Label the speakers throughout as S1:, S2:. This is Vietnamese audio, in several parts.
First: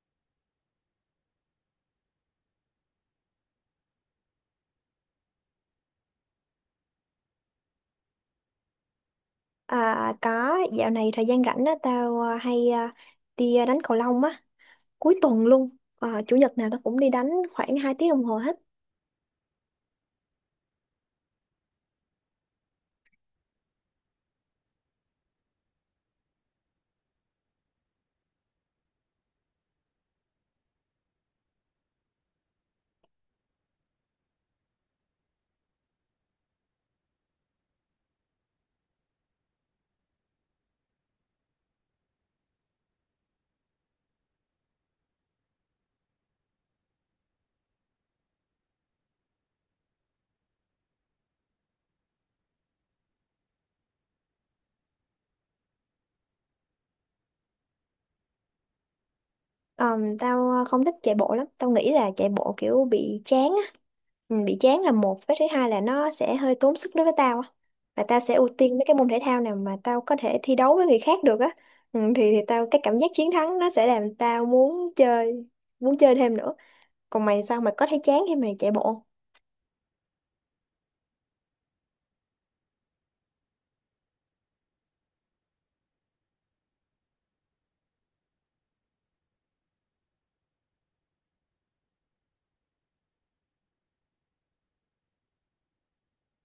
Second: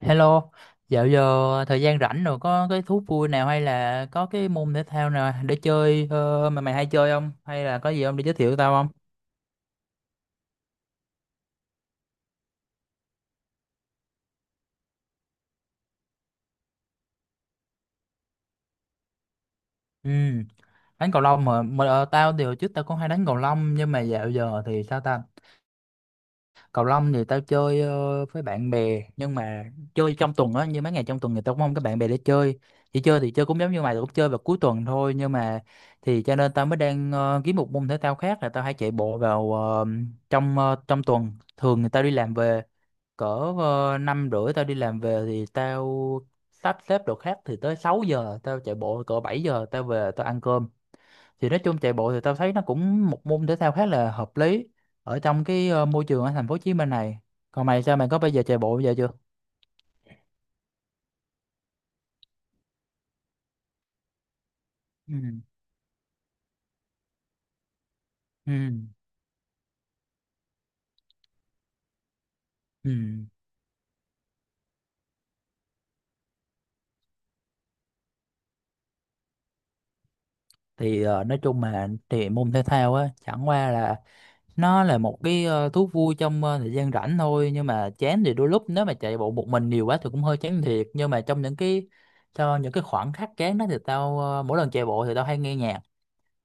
S1: Hello, dạo giờ thời gian rảnh rồi có cái thú vui nào hay là có cái môn thể thao nào để chơi mà mày hay chơi không? Hay là có gì không để giới thiệu tao không?
S2: À, có dạo này thời gian rảnh á tao hay đi đánh cầu lông á cuối tuần luôn. Chủ nhật nào tao cũng đi đánh khoảng 2 tiếng đồng hồ hết.
S1: Ừ, đánh cầu lông mà tao thì hồi trước tao cũng hay đánh cầu lông nhưng mà dạo giờ thì sao ta. Cầu lông thì tao chơi với bạn bè nhưng mà chơi trong tuần á, như mấy ngày trong tuần thì tao cũng không có bạn bè để chơi, chỉ chơi thì chơi cũng giống như mày, tao cũng chơi vào cuối tuần thôi. Nhưng mà thì cho nên tao mới đang kiếm một môn thể thao khác là tao hay chạy bộ vào trong tuần. Thường thì tao đi làm về cỡ 5h30, tao đi làm về thì tao sắp xếp đồ khác thì tới 6 giờ tao chạy bộ, cỡ 7 giờ tao về tao ăn cơm. Thì nói chung chạy bộ thì tao thấy nó cũng một môn thể thao khá là hợp lý ở trong cái môi trường ở thành phố Hồ Chí Minh này. Còn mày sao, mày có bây giờ chạy bộ bây giờ chưa?
S2: Tao không thích chạy bộ lắm, tao nghĩ là chạy bộ kiểu bị chán á, ừ, bị chán là một, với
S1: Ừ.
S2: thứ hai là nó sẽ hơi tốn sức đối với tao á, và tao sẽ ưu
S1: Ừ.
S2: tiên mấy cái môn thể thao nào mà tao có thể thi đấu với người khác được á, ừ, thì tao cái
S1: Ừ,
S2: cảm giác chiến thắng nó sẽ làm tao muốn chơi, muốn chơi thêm nữa. Còn mày sao, mày có thấy chán khi mày chạy bộ?
S1: thì nói chung mà thì môn thể thao á chẳng qua là nó là một cái thú vui trong thời gian rảnh thôi. Nhưng mà chán thì đôi lúc nếu mà chạy bộ một mình nhiều quá thì cũng hơi chán thiệt, nhưng mà trong những cái, khoảng khắc chán đó thì tao mỗi lần chạy bộ thì tao hay nghe nhạc.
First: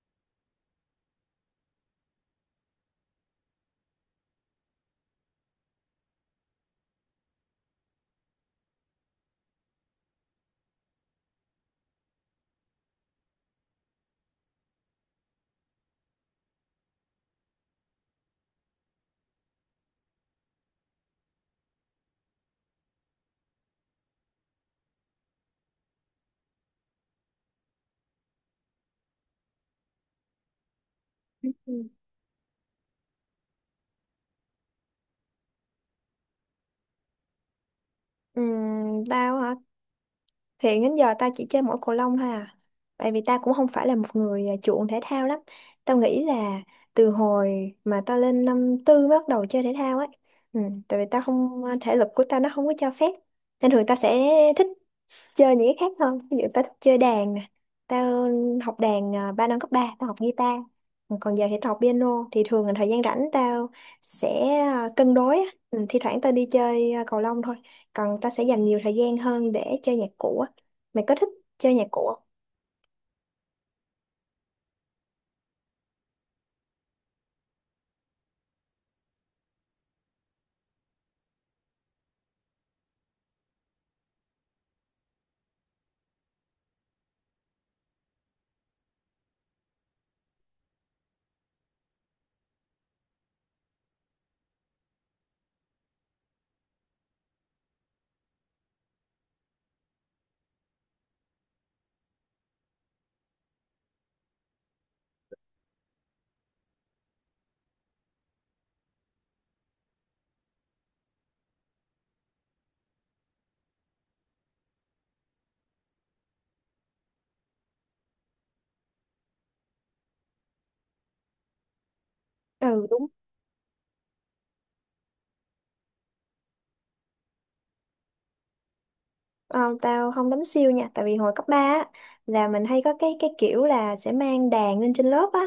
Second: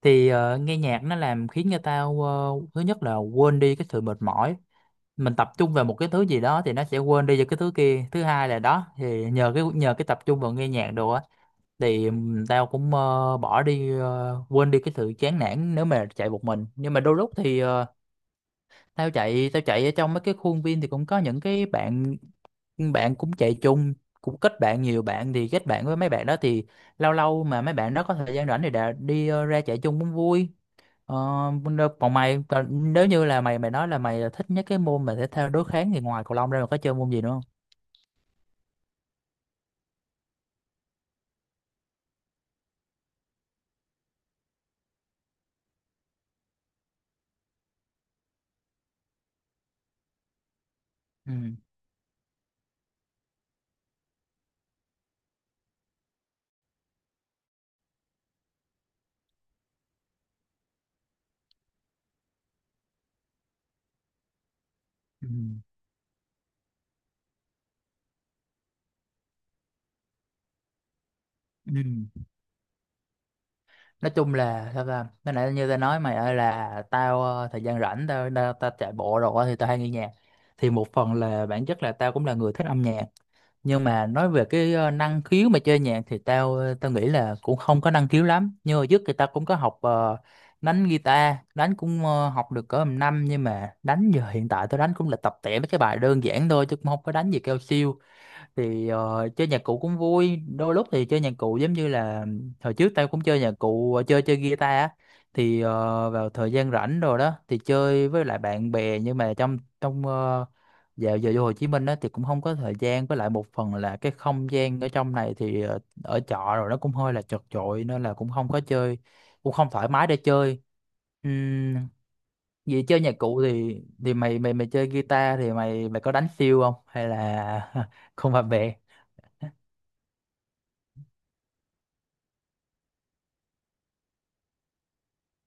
S1: Thì nghe nhạc nó làm khiến người ta thứ nhất là quên đi cái sự mệt mỏi, mình tập trung vào một cái thứ gì đó thì nó sẽ quên đi về cái thứ kia. Thứ hai là đó thì nhờ cái, tập trung vào nghe nhạc đồ á, thì tao cũng bỏ đi quên đi cái sự chán nản nếu mà chạy một mình. Nhưng mà đôi lúc thì tao chạy ở trong mấy cái khuôn viên thì cũng có những cái bạn, cũng chạy chung, cũng kết bạn nhiều bạn, thì kết bạn với mấy bạn đó thì lâu lâu mà mấy bạn đó có thời gian rảnh thì đã đi ra chạy chung cũng vui. Ờ,
S2: Ừ.
S1: Còn mày, còn nếu như là mày, nói là mày thích nhất cái môn mà thể thao đối kháng thì ngoài cầu lông ra mày có chơi môn gì nữa không?
S2: Tao hả? Hiện đến giờ tao chỉ chơi mỗi cầu lông thôi à. Tại vì tao cũng không phải là một người chuộng thể thao lắm. Tao nghĩ là từ hồi mà tao lên năm 4 mới bắt đầu chơi thể thao ấy. Ừ, tại vì tao
S1: Ừ.
S2: không thể lực của tao nó không có cho phép. Nên thường tao sẽ thích chơi những cái khác hơn, ví dụ tao thích chơi đàn nè, tao học đàn 3 năm cấp ba tao học guitar, còn giờ thì tao học piano. Thì thường là thời gian rảnh tao sẽ cân
S1: Ừ.
S2: đối á. Ừ, thi thoảng tao đi chơi cầu lông thôi, còn tao sẽ dành nhiều thời gian hơn để chơi nhạc cụ á. Mày có thích chơi nhạc cụ không?
S1: Ừ. Nói chung là sao ta, cái nãy như tao nói mày ơi là tao thời gian rảnh tao tao, tao chạy bộ rồi á, thì tao hay nghe nhạc. Thì một phần là bản chất là tao cũng là người thích âm nhạc, nhưng mà nói về cái năng khiếu mà chơi nhạc thì tao nghĩ là cũng không có năng khiếu lắm. Nhưng mà trước thì tao cũng có học đánh guitar, đánh cũng học được cỡ một năm, nhưng mà đánh giờ hiện tại tao đánh cũng là tập tẻ mấy cái bài đơn giản thôi chứ cũng không có đánh gì cao siêu. Thì chơi nhạc cụ cũng vui, đôi lúc thì chơi nhạc cụ giống như là hồi trước tao cũng chơi nhạc cụ, chơi chơi guitar á. Thì vào thời gian rảnh rồi đó thì chơi với lại bạn bè, nhưng mà trong trong ờ, dạo giờ vô Hồ Chí Minh đó thì cũng không có thời gian, với lại một phần là cái không gian ở trong này thì ở trọ rồi nó cũng hơi là chật chội nên là cũng không có chơi, cũng không thoải mái để chơi. Ừm, Vậy
S2: Ừ
S1: chơi
S2: đúng.
S1: nhạc cụ thì mày mày mày chơi guitar thì mày mày có đánh siêu không hay là không hợp bè.
S2: Ờ, tao không đánh siêu nha, tại vì hồi cấp 3 á, là mình hay có cái kiểu là sẽ mang đàn lên trên lớp á,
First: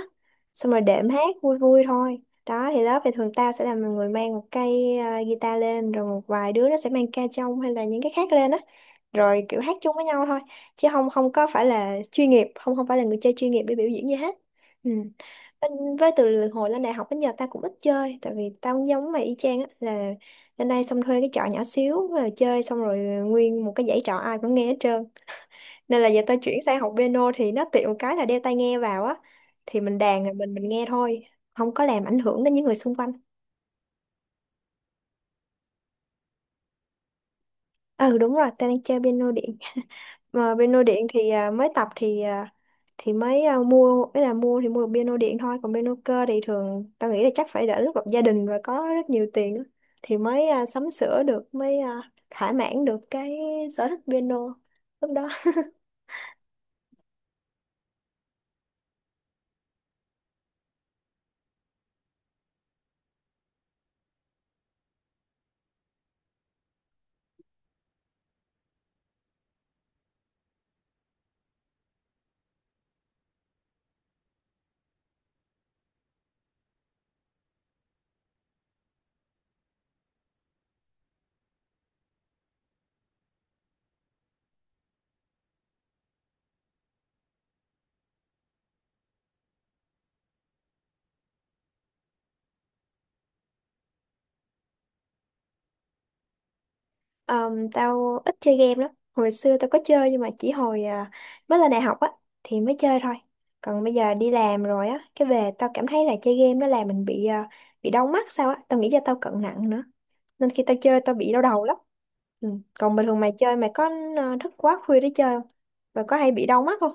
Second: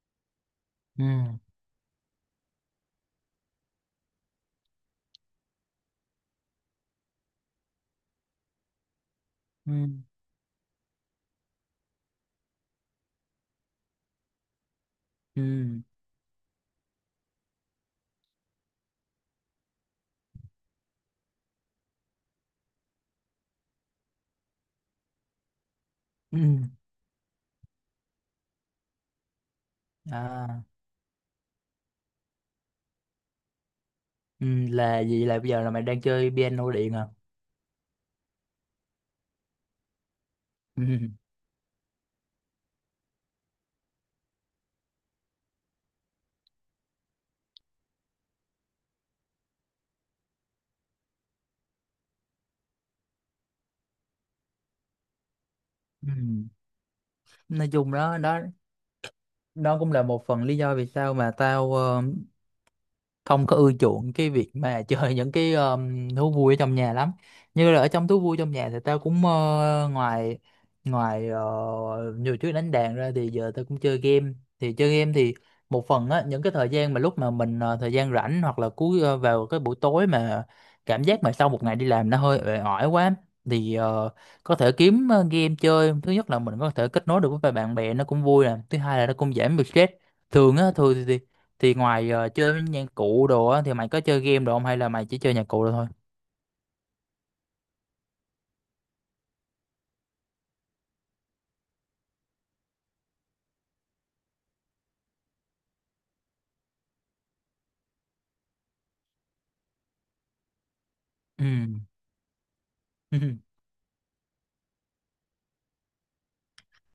S2: xong rồi
S1: Ừ.
S2: đệm hát vui vui thôi. Đó thì lớp thì thường tao sẽ là người mang một cây guitar lên, rồi một vài đứa nó sẽ mang ca trong hay là những cái khác lên á, rồi kiểu
S1: Ừ.
S2: hát chung với nhau thôi, chứ không không có phải là chuyên nghiệp, không không phải là người chơi chuyên nghiệp để biểu diễn gì hết. Ừ.
S1: Ừ.
S2: Bên- với từ hồi lên đại học đến giờ tao cũng ít chơi, tại vì tao cũng giống mày y chang á, là lên đây xong thuê cái trọ nhỏ xíu rồi chơi, xong rồi nguyên một cái dãy trọ ai cũng nghe hết trơn, nên là giờ tao
S1: Ừ.
S2: chuyển sang học piano thì nó tiện một cái là đeo tai nghe vào á, thì mình đàn rồi mình
S1: À.
S2: mình nghe thôi, không có làm ảnh hưởng đến những người xung quanh.
S1: Ừ. Là gì, là bây giờ là mày đang chơi piano điện à?
S2: Ừ đúng rồi, tao đang chơi piano điện. Mà piano điện
S1: Ừ.
S2: thì mới tập thì thì mới mua ấy, là mua thì mua được piano điện thôi, còn piano cơ thì thường tao nghĩ là chắc phải đợi lúc lập gia đình và có rất nhiều tiền á, thì mới sắm sửa được, mới thỏa mãn được cái sở thích piano lúc đó.
S1: Ừ, nói chung đó, đó cũng là một phần lý do vì sao mà tao không có ưa chuộng cái việc mà chơi những cái thú vui ở trong nhà lắm. Như là ở trong thú vui trong nhà thì tao cũng ngoài, ngoài ờ, nhiều chuyện đánh đàn ra thì giờ tao cũng chơi game. Thì chơi game thì một phần á, những cái thời gian mà lúc mà mình thời gian rảnh hoặc là cuối vào cái buổi tối mà cảm giác mà sau một ngày đi làm nó hơi uể oải quá, thì có thể kiếm game chơi, thứ nhất là mình có thể kết nối được với bạn bè nó cũng vui nè, thứ hai là nó cũng giảm được stress. Thường á thường thì ngoài chơi với nhạc cụ đồ á thì mày có chơi game đồ không hay là mày chỉ chơi nhạc cụ đồ thôi?
S2: Tao ít chơi game lắm. Hồi xưa tao có chơi nhưng mà chỉ hồi mới lên đại học á thì mới chơi thôi. Còn bây giờ đi làm rồi á, cái về tao cảm thấy là chơi game nó làm mình bị bị đau mắt sao á. Tao nghĩ do tao cận nặng nữa. Nên khi tao chơi tao bị đau đầu lắm. Ừ. Còn bình
S1: Ừ.
S2: thường mày chơi mày có thức quá khuya để chơi không? Và có hay bị đau mắt không?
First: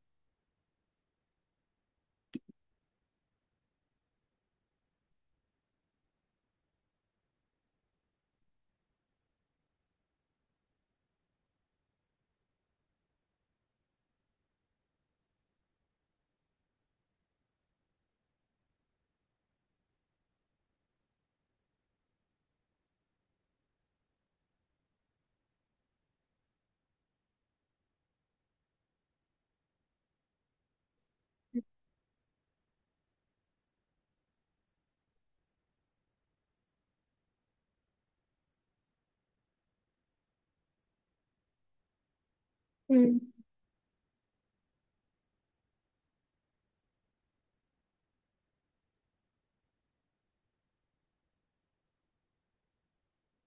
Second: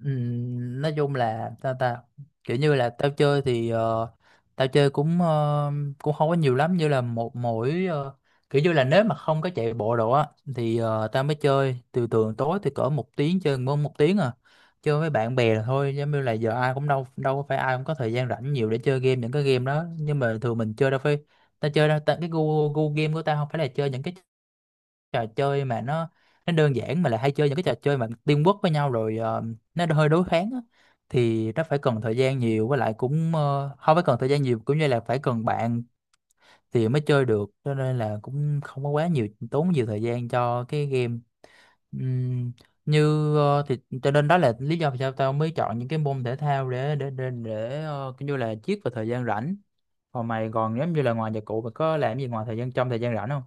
S1: Nói chung là tao ta, kiểu như là tao chơi thì tao chơi cũng cũng không có nhiều lắm, như là một mỗi kiểu như là nếu mà không có chạy bộ đồ á thì tao mới chơi từ thường tối thì cỡ một tiếng chơi, mỗi một tiếng à, chơi với bạn bè là thôi. Giống như là giờ ai cũng đâu, đâu có phải ai cũng có thời gian rảnh nhiều để chơi game, những cái game đó nhưng mà thường mình chơi đâu phải, tao chơi đâu ta, cái gu gu game của tao không phải là chơi những cái trò chơi mà nó đơn giản, mà lại hay chơi những cái trò chơi mà teamwork với nhau rồi, nó hơi đối kháng á, thì nó phải cần thời gian nhiều, với lại cũng không phải cần thời gian nhiều cũng như là phải cần bạn thì mới chơi được, cho nên là cũng không có quá nhiều, tốn nhiều thời gian cho cái game. Ừm,
S2: Ừ.
S1: thì cho nên đó là lý do vì sao tao mới chọn những cái môn thể thao để, để kiểu như là chiết vào thời gian rảnh. Còn mày, còn giống như là ngoài nhạc cụ mày có làm gì ngoài thời gian, trong thời gian rảnh không?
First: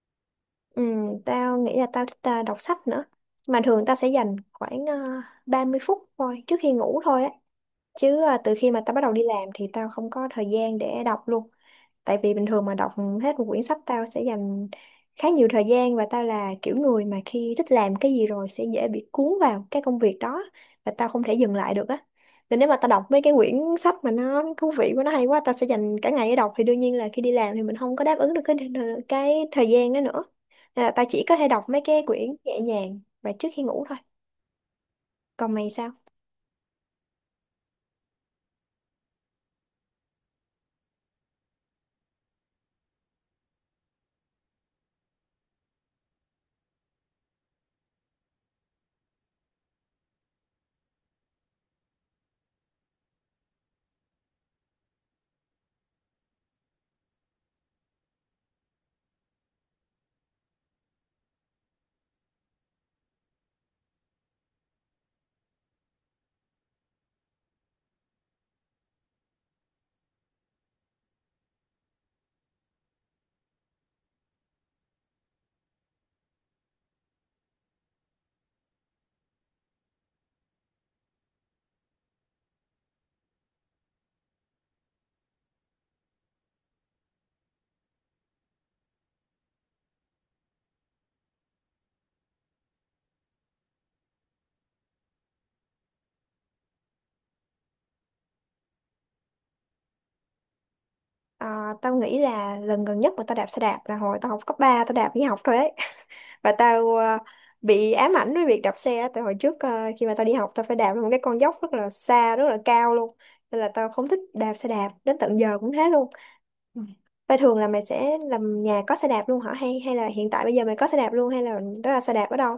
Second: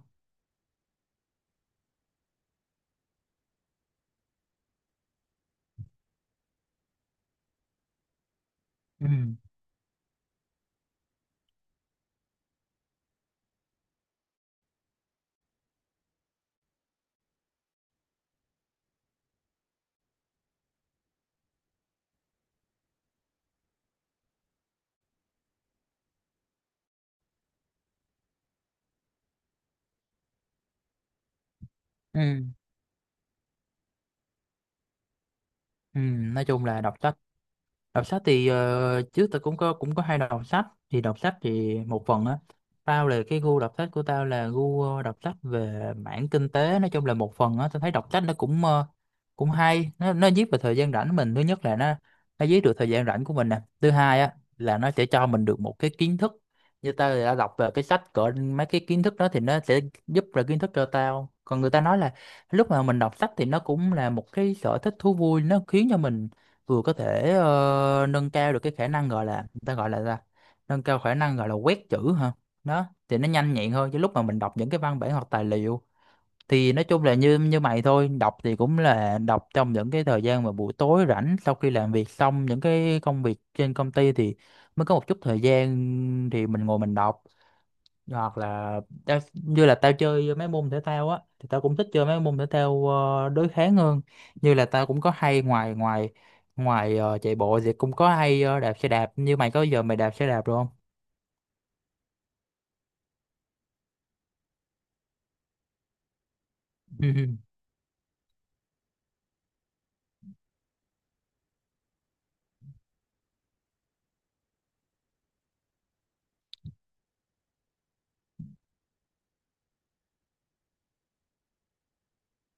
S2: Ừ, tao nghĩ là tao thích đọc sách nữa. Mà thường tao sẽ dành khoảng 30 phút thôi trước khi ngủ thôi á. Chứ từ khi mà tao bắt
S1: Ừ.
S2: đầu đi làm thì tao không có thời gian để đọc luôn, tại vì bình thường mà đọc hết một quyển sách tao sẽ dành khá nhiều thời gian, và tao là kiểu người mà khi thích làm cái gì rồi sẽ dễ bị cuốn vào cái công việc đó và tao không thể dừng lại được á. Nên nếu mà tao đọc mấy cái quyển sách mà nó thú vị quá, nó hay quá, tao sẽ dành cả ngày để đọc, thì đương nhiên là khi đi làm thì mình không có đáp ứng được cái thời gian đó nữa, nên là tao chỉ có thể đọc mấy cái quyển
S1: Ừ.
S2: nhẹ nhàng và trước khi ngủ thôi. Còn mày sao?
S1: Ừ, nói chung là đọc sách. Đọc sách thì trước tôi cũng có, hay đọc sách. Thì đọc sách thì một phần á, tao là cái gu đọc sách của tao là gu đọc sách về mảng kinh tế. Nói chung là một phần á tao thấy đọc sách nó cũng cũng hay, nó giết vào thời gian rảnh mình, thứ nhất là nó giết được thời gian rảnh của mình nè, thứ hai á là nó sẽ cho mình được một cái kiến thức. Như tao thì đã đọc về cái sách cỡ mấy cái kiến thức đó thì nó sẽ giúp là kiến thức cho tao, còn người ta nói là lúc mà mình đọc sách thì nó cũng là một cái sở thích thú vui, nó khiến cho mình vừa có thể nâng cao được cái khả năng gọi là, người ta gọi là ra, nâng cao khả năng gọi là quét chữ hả, đó thì nó nhanh nhẹn hơn chứ lúc mà mình đọc những cái văn bản hoặc tài liệu. Thì nói chung là như như mày thôi, đọc thì cũng là đọc trong những cái thời gian mà buổi tối rảnh sau khi làm việc xong những cái công việc trên công ty thì mới có một chút thời gian thì mình ngồi mình đọc. Hoặc là tao, như là tao chơi mấy môn thể thao á thì tao cũng thích chơi mấy môn thể thao đối kháng hơn, như là tao cũng có hay ngoài, ngoài ngoài ờ, chạy bộ thì cũng có hay đạp xe đạp, như mày có giờ mày đạp xe đạp được không?
S2: À, tao nghĩ là lần gần nhất mà tao đạp xe đạp là hồi tao học cấp ba, tao đạp đi học thôi ấy và tao
S1: Ừ, ừ.
S2: bị ám ảnh với việc đạp xe á. Tại hồi trước khi mà tao đi học tao phải đạp lên một cái con dốc rất là xa, rất là cao luôn, nên là tao không thích đạp xe đạp đến tận giờ cũng thế luôn. Ừ. Vậy thường là mày sẽ làm nhà có xe đạp luôn hả, hay hay là hiện tại bây giờ mày có xe đạp luôn, hay là đó là xe đạp ở đâu?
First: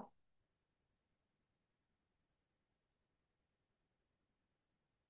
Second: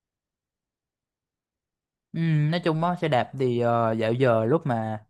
S1: Ừ, nói chung á xe đạp thì dạo giờ lúc mà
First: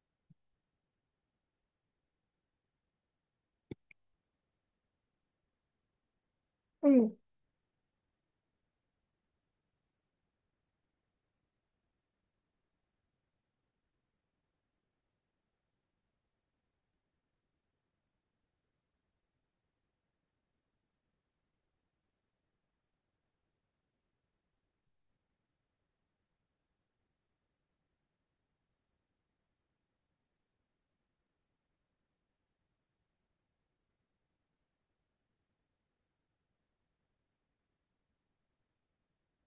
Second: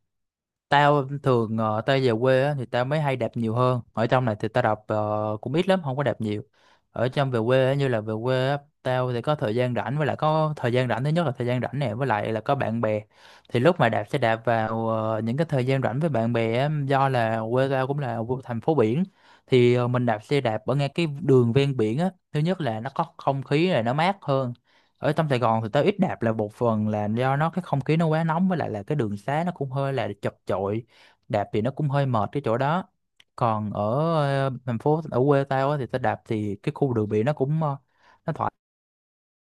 S1: tao thường tao về quê á, thì tao mới hay đạp nhiều hơn ở trong này thì tao đạp cũng ít lắm, không có đạp nhiều ở trong về quê á, như là về quê á, tao thì có thời gian rảnh với lại có thời gian rảnh thứ nhất là thời gian rảnh nè với lại là có bạn bè thì lúc mà đạp sẽ đạp vào những cái thời gian rảnh với bạn bè á, do là quê tao cũng là thành phố biển. Thì mình đạp xe đạp ở ngay cái đường ven biển á, thứ nhất là nó có không khí là nó mát hơn. Ở trong Sài Gòn thì tao ít đạp là một phần là do nó cái không khí nó quá nóng với lại là cái đường xá nó cũng hơi là chật chội, đạp thì nó cũng hơi mệt cái chỗ đó. Còn ở thành phố ở quê tao á, thì tao đạp thì cái khu đường biển nó cũng nó thoải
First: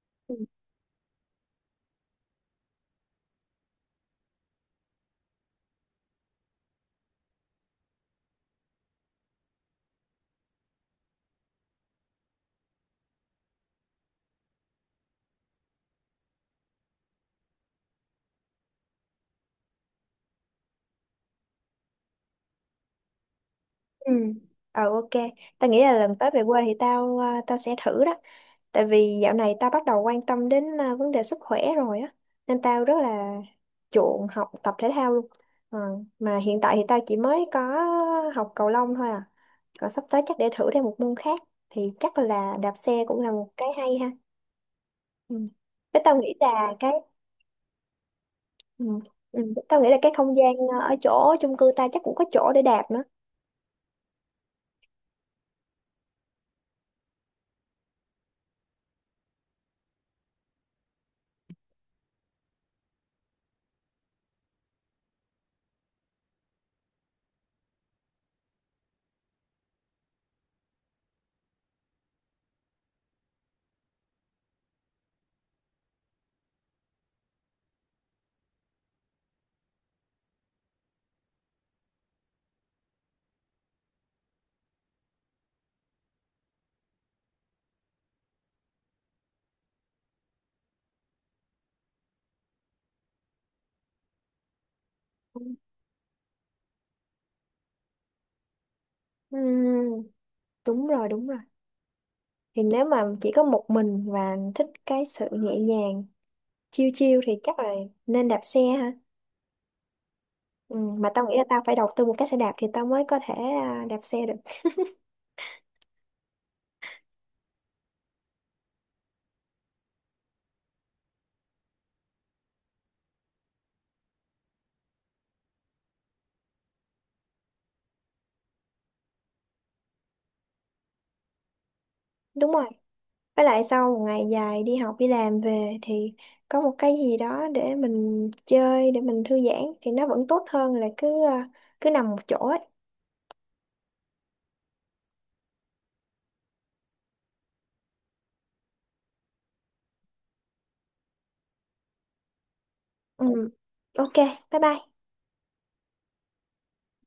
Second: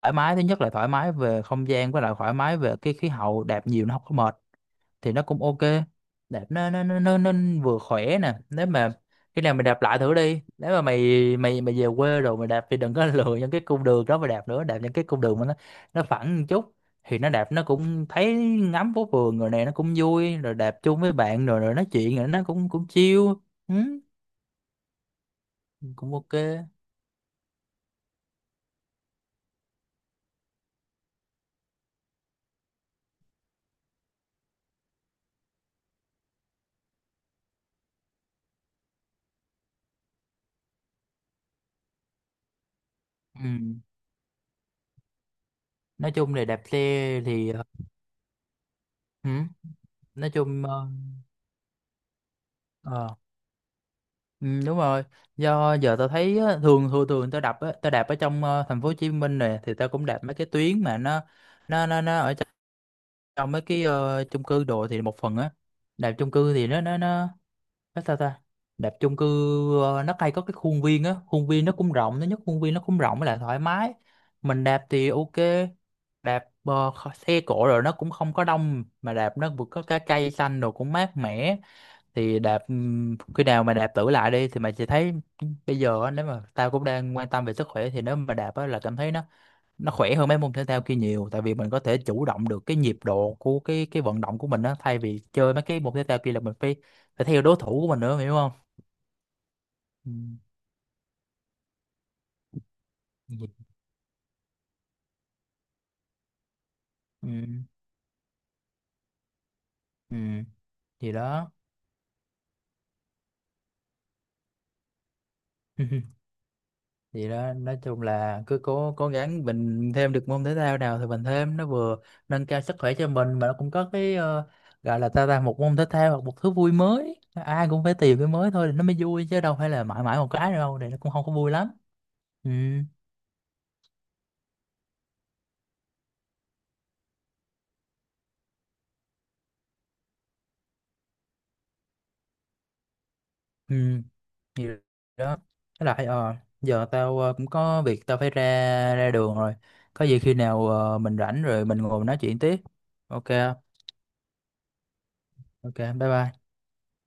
S1: thoải mái,
S2: Ừ.
S1: thứ nhất là thoải mái về không gian với lại thoải mái về cái khí hậu, đạp nhiều nó không có mệt thì nó cũng ok. Đạp nó vừa khỏe nè, nếu mà khi nào mày đạp lại thử đi, nếu mà mày mày mày về quê rồi mày đạp thì đừng có lựa những cái cung đường đó mà đạp nữa, đạp những cái cung đường mà nó phẳng một chút thì nó đạp nó cũng thấy ngắm phố phường rồi nè, nó cũng vui rồi, đạp chung với bạn rồi rồi nói chuyện rồi nó cũng cũng chill. Ừ,
S2: Ừ. Ờ ok, tao nghĩ là
S1: cũng
S2: lần tới
S1: ok.
S2: về quê thì tao tao sẽ thử đó. Tại vì dạo này tao bắt đầu quan tâm đến vấn đề sức khỏe rồi á, nên tao rất là chuộng học tập thể thao luôn. Ờ, mà hiện tại thì tao chỉ mới có học cầu lông thôi à. Còn sắp tới chắc để thử thêm một môn khác, thì chắc là đạp xe cũng là một
S1: Ừ,
S2: cái hay ha. Ừ. Với
S1: nói
S2: tao nghĩ
S1: chung là đạp
S2: là cái
S1: xe thì
S2: ừ.
S1: ừ,
S2: Ừ. Tao nghĩ là cái
S1: nói
S2: không gian
S1: chung
S2: ở chỗ chung cư ta chắc cũng có chỗ để đạp nữa.
S1: ờ, ừ, đúng rồi. Do giờ tao thấy á, thường thường thường tao đạp á, tao đạp ở trong thành phố Hồ Chí Minh này thì tao cũng đạp mấy cái tuyến mà nó ở trong trong mấy cái chung cư đồ thì một phần á, đạp chung cư thì nó nó sao ta, đạp chung cư nó hay có cái khuôn viên á, khuôn viên nó cũng rộng, nó nhất khuôn viên nó cũng rộng với lại thoải mái, mình đạp thì ok. Đạp xe cộ rồi nó cũng không có đông mà đạp nó vừa có cái cây xanh đồ cũng mát mẻ, thì đạp khi nào mà đạp thử lại đi thì mày sẽ thấy. Bây giờ á, nếu mà tao cũng đang quan tâm về sức khỏe thì nếu mà đạp á là cảm thấy nó khỏe hơn mấy môn thể thao kia nhiều, tại vì mình có thể chủ động được cái nhịp độ của cái vận động của mình á, thay vì
S2: Ừ,
S1: chơi mấy cái môn thể thao kia là mình phải phải theo đối thủ của mình nữa, mày hiểu không?
S2: Ừ,
S1: Ừ.
S2: đúng rồi, đúng rồi. Thì nếu mà chỉ có
S1: nhịp-
S2: một mình và thích cái sự nhẹ nhàng, chill chill
S1: ừ.
S2: thì chắc là nên đạp xe ha.
S1: Ừ.
S2: Ừ, mà
S1: Gì
S2: tao nghĩ là
S1: đó.
S2: tao phải đầu tư một cái xe đạp thì tao mới có thể đạp xe được.
S1: Vậy đó, nói chung là cứ cố cố gắng mình thêm được môn thể thao nào thì mình thêm, nó vừa nâng cao sức khỏe cho mình mà nó cũng có cái gọi là ta ta một môn thể thao hoặc một thứ vui mới, ai cũng phải tìm cái mới thôi thì nó mới vui, chứ đâu phải là mãi mãi một cái đâu thì nó cũng không có vui lắm.
S2: Đúng
S1: Ừ.
S2: rồi, với lại sau một ngày dài đi học đi làm về thì có một cái gì đó để mình chơi, để mình thư giãn thì nó vẫn tốt hơn là cứ cứ nằm một chỗ ấy.
S1: Ừ thì đó. Với lại giờ tao cũng có việc tao phải ra ra đường rồi, có gì khi nào mình rảnh rồi mình ngồi mình nói chuyện tiếp, ok
S2: Ừ.
S1: không?
S2: Ok, bye bye.
S1: Ok, bye bye.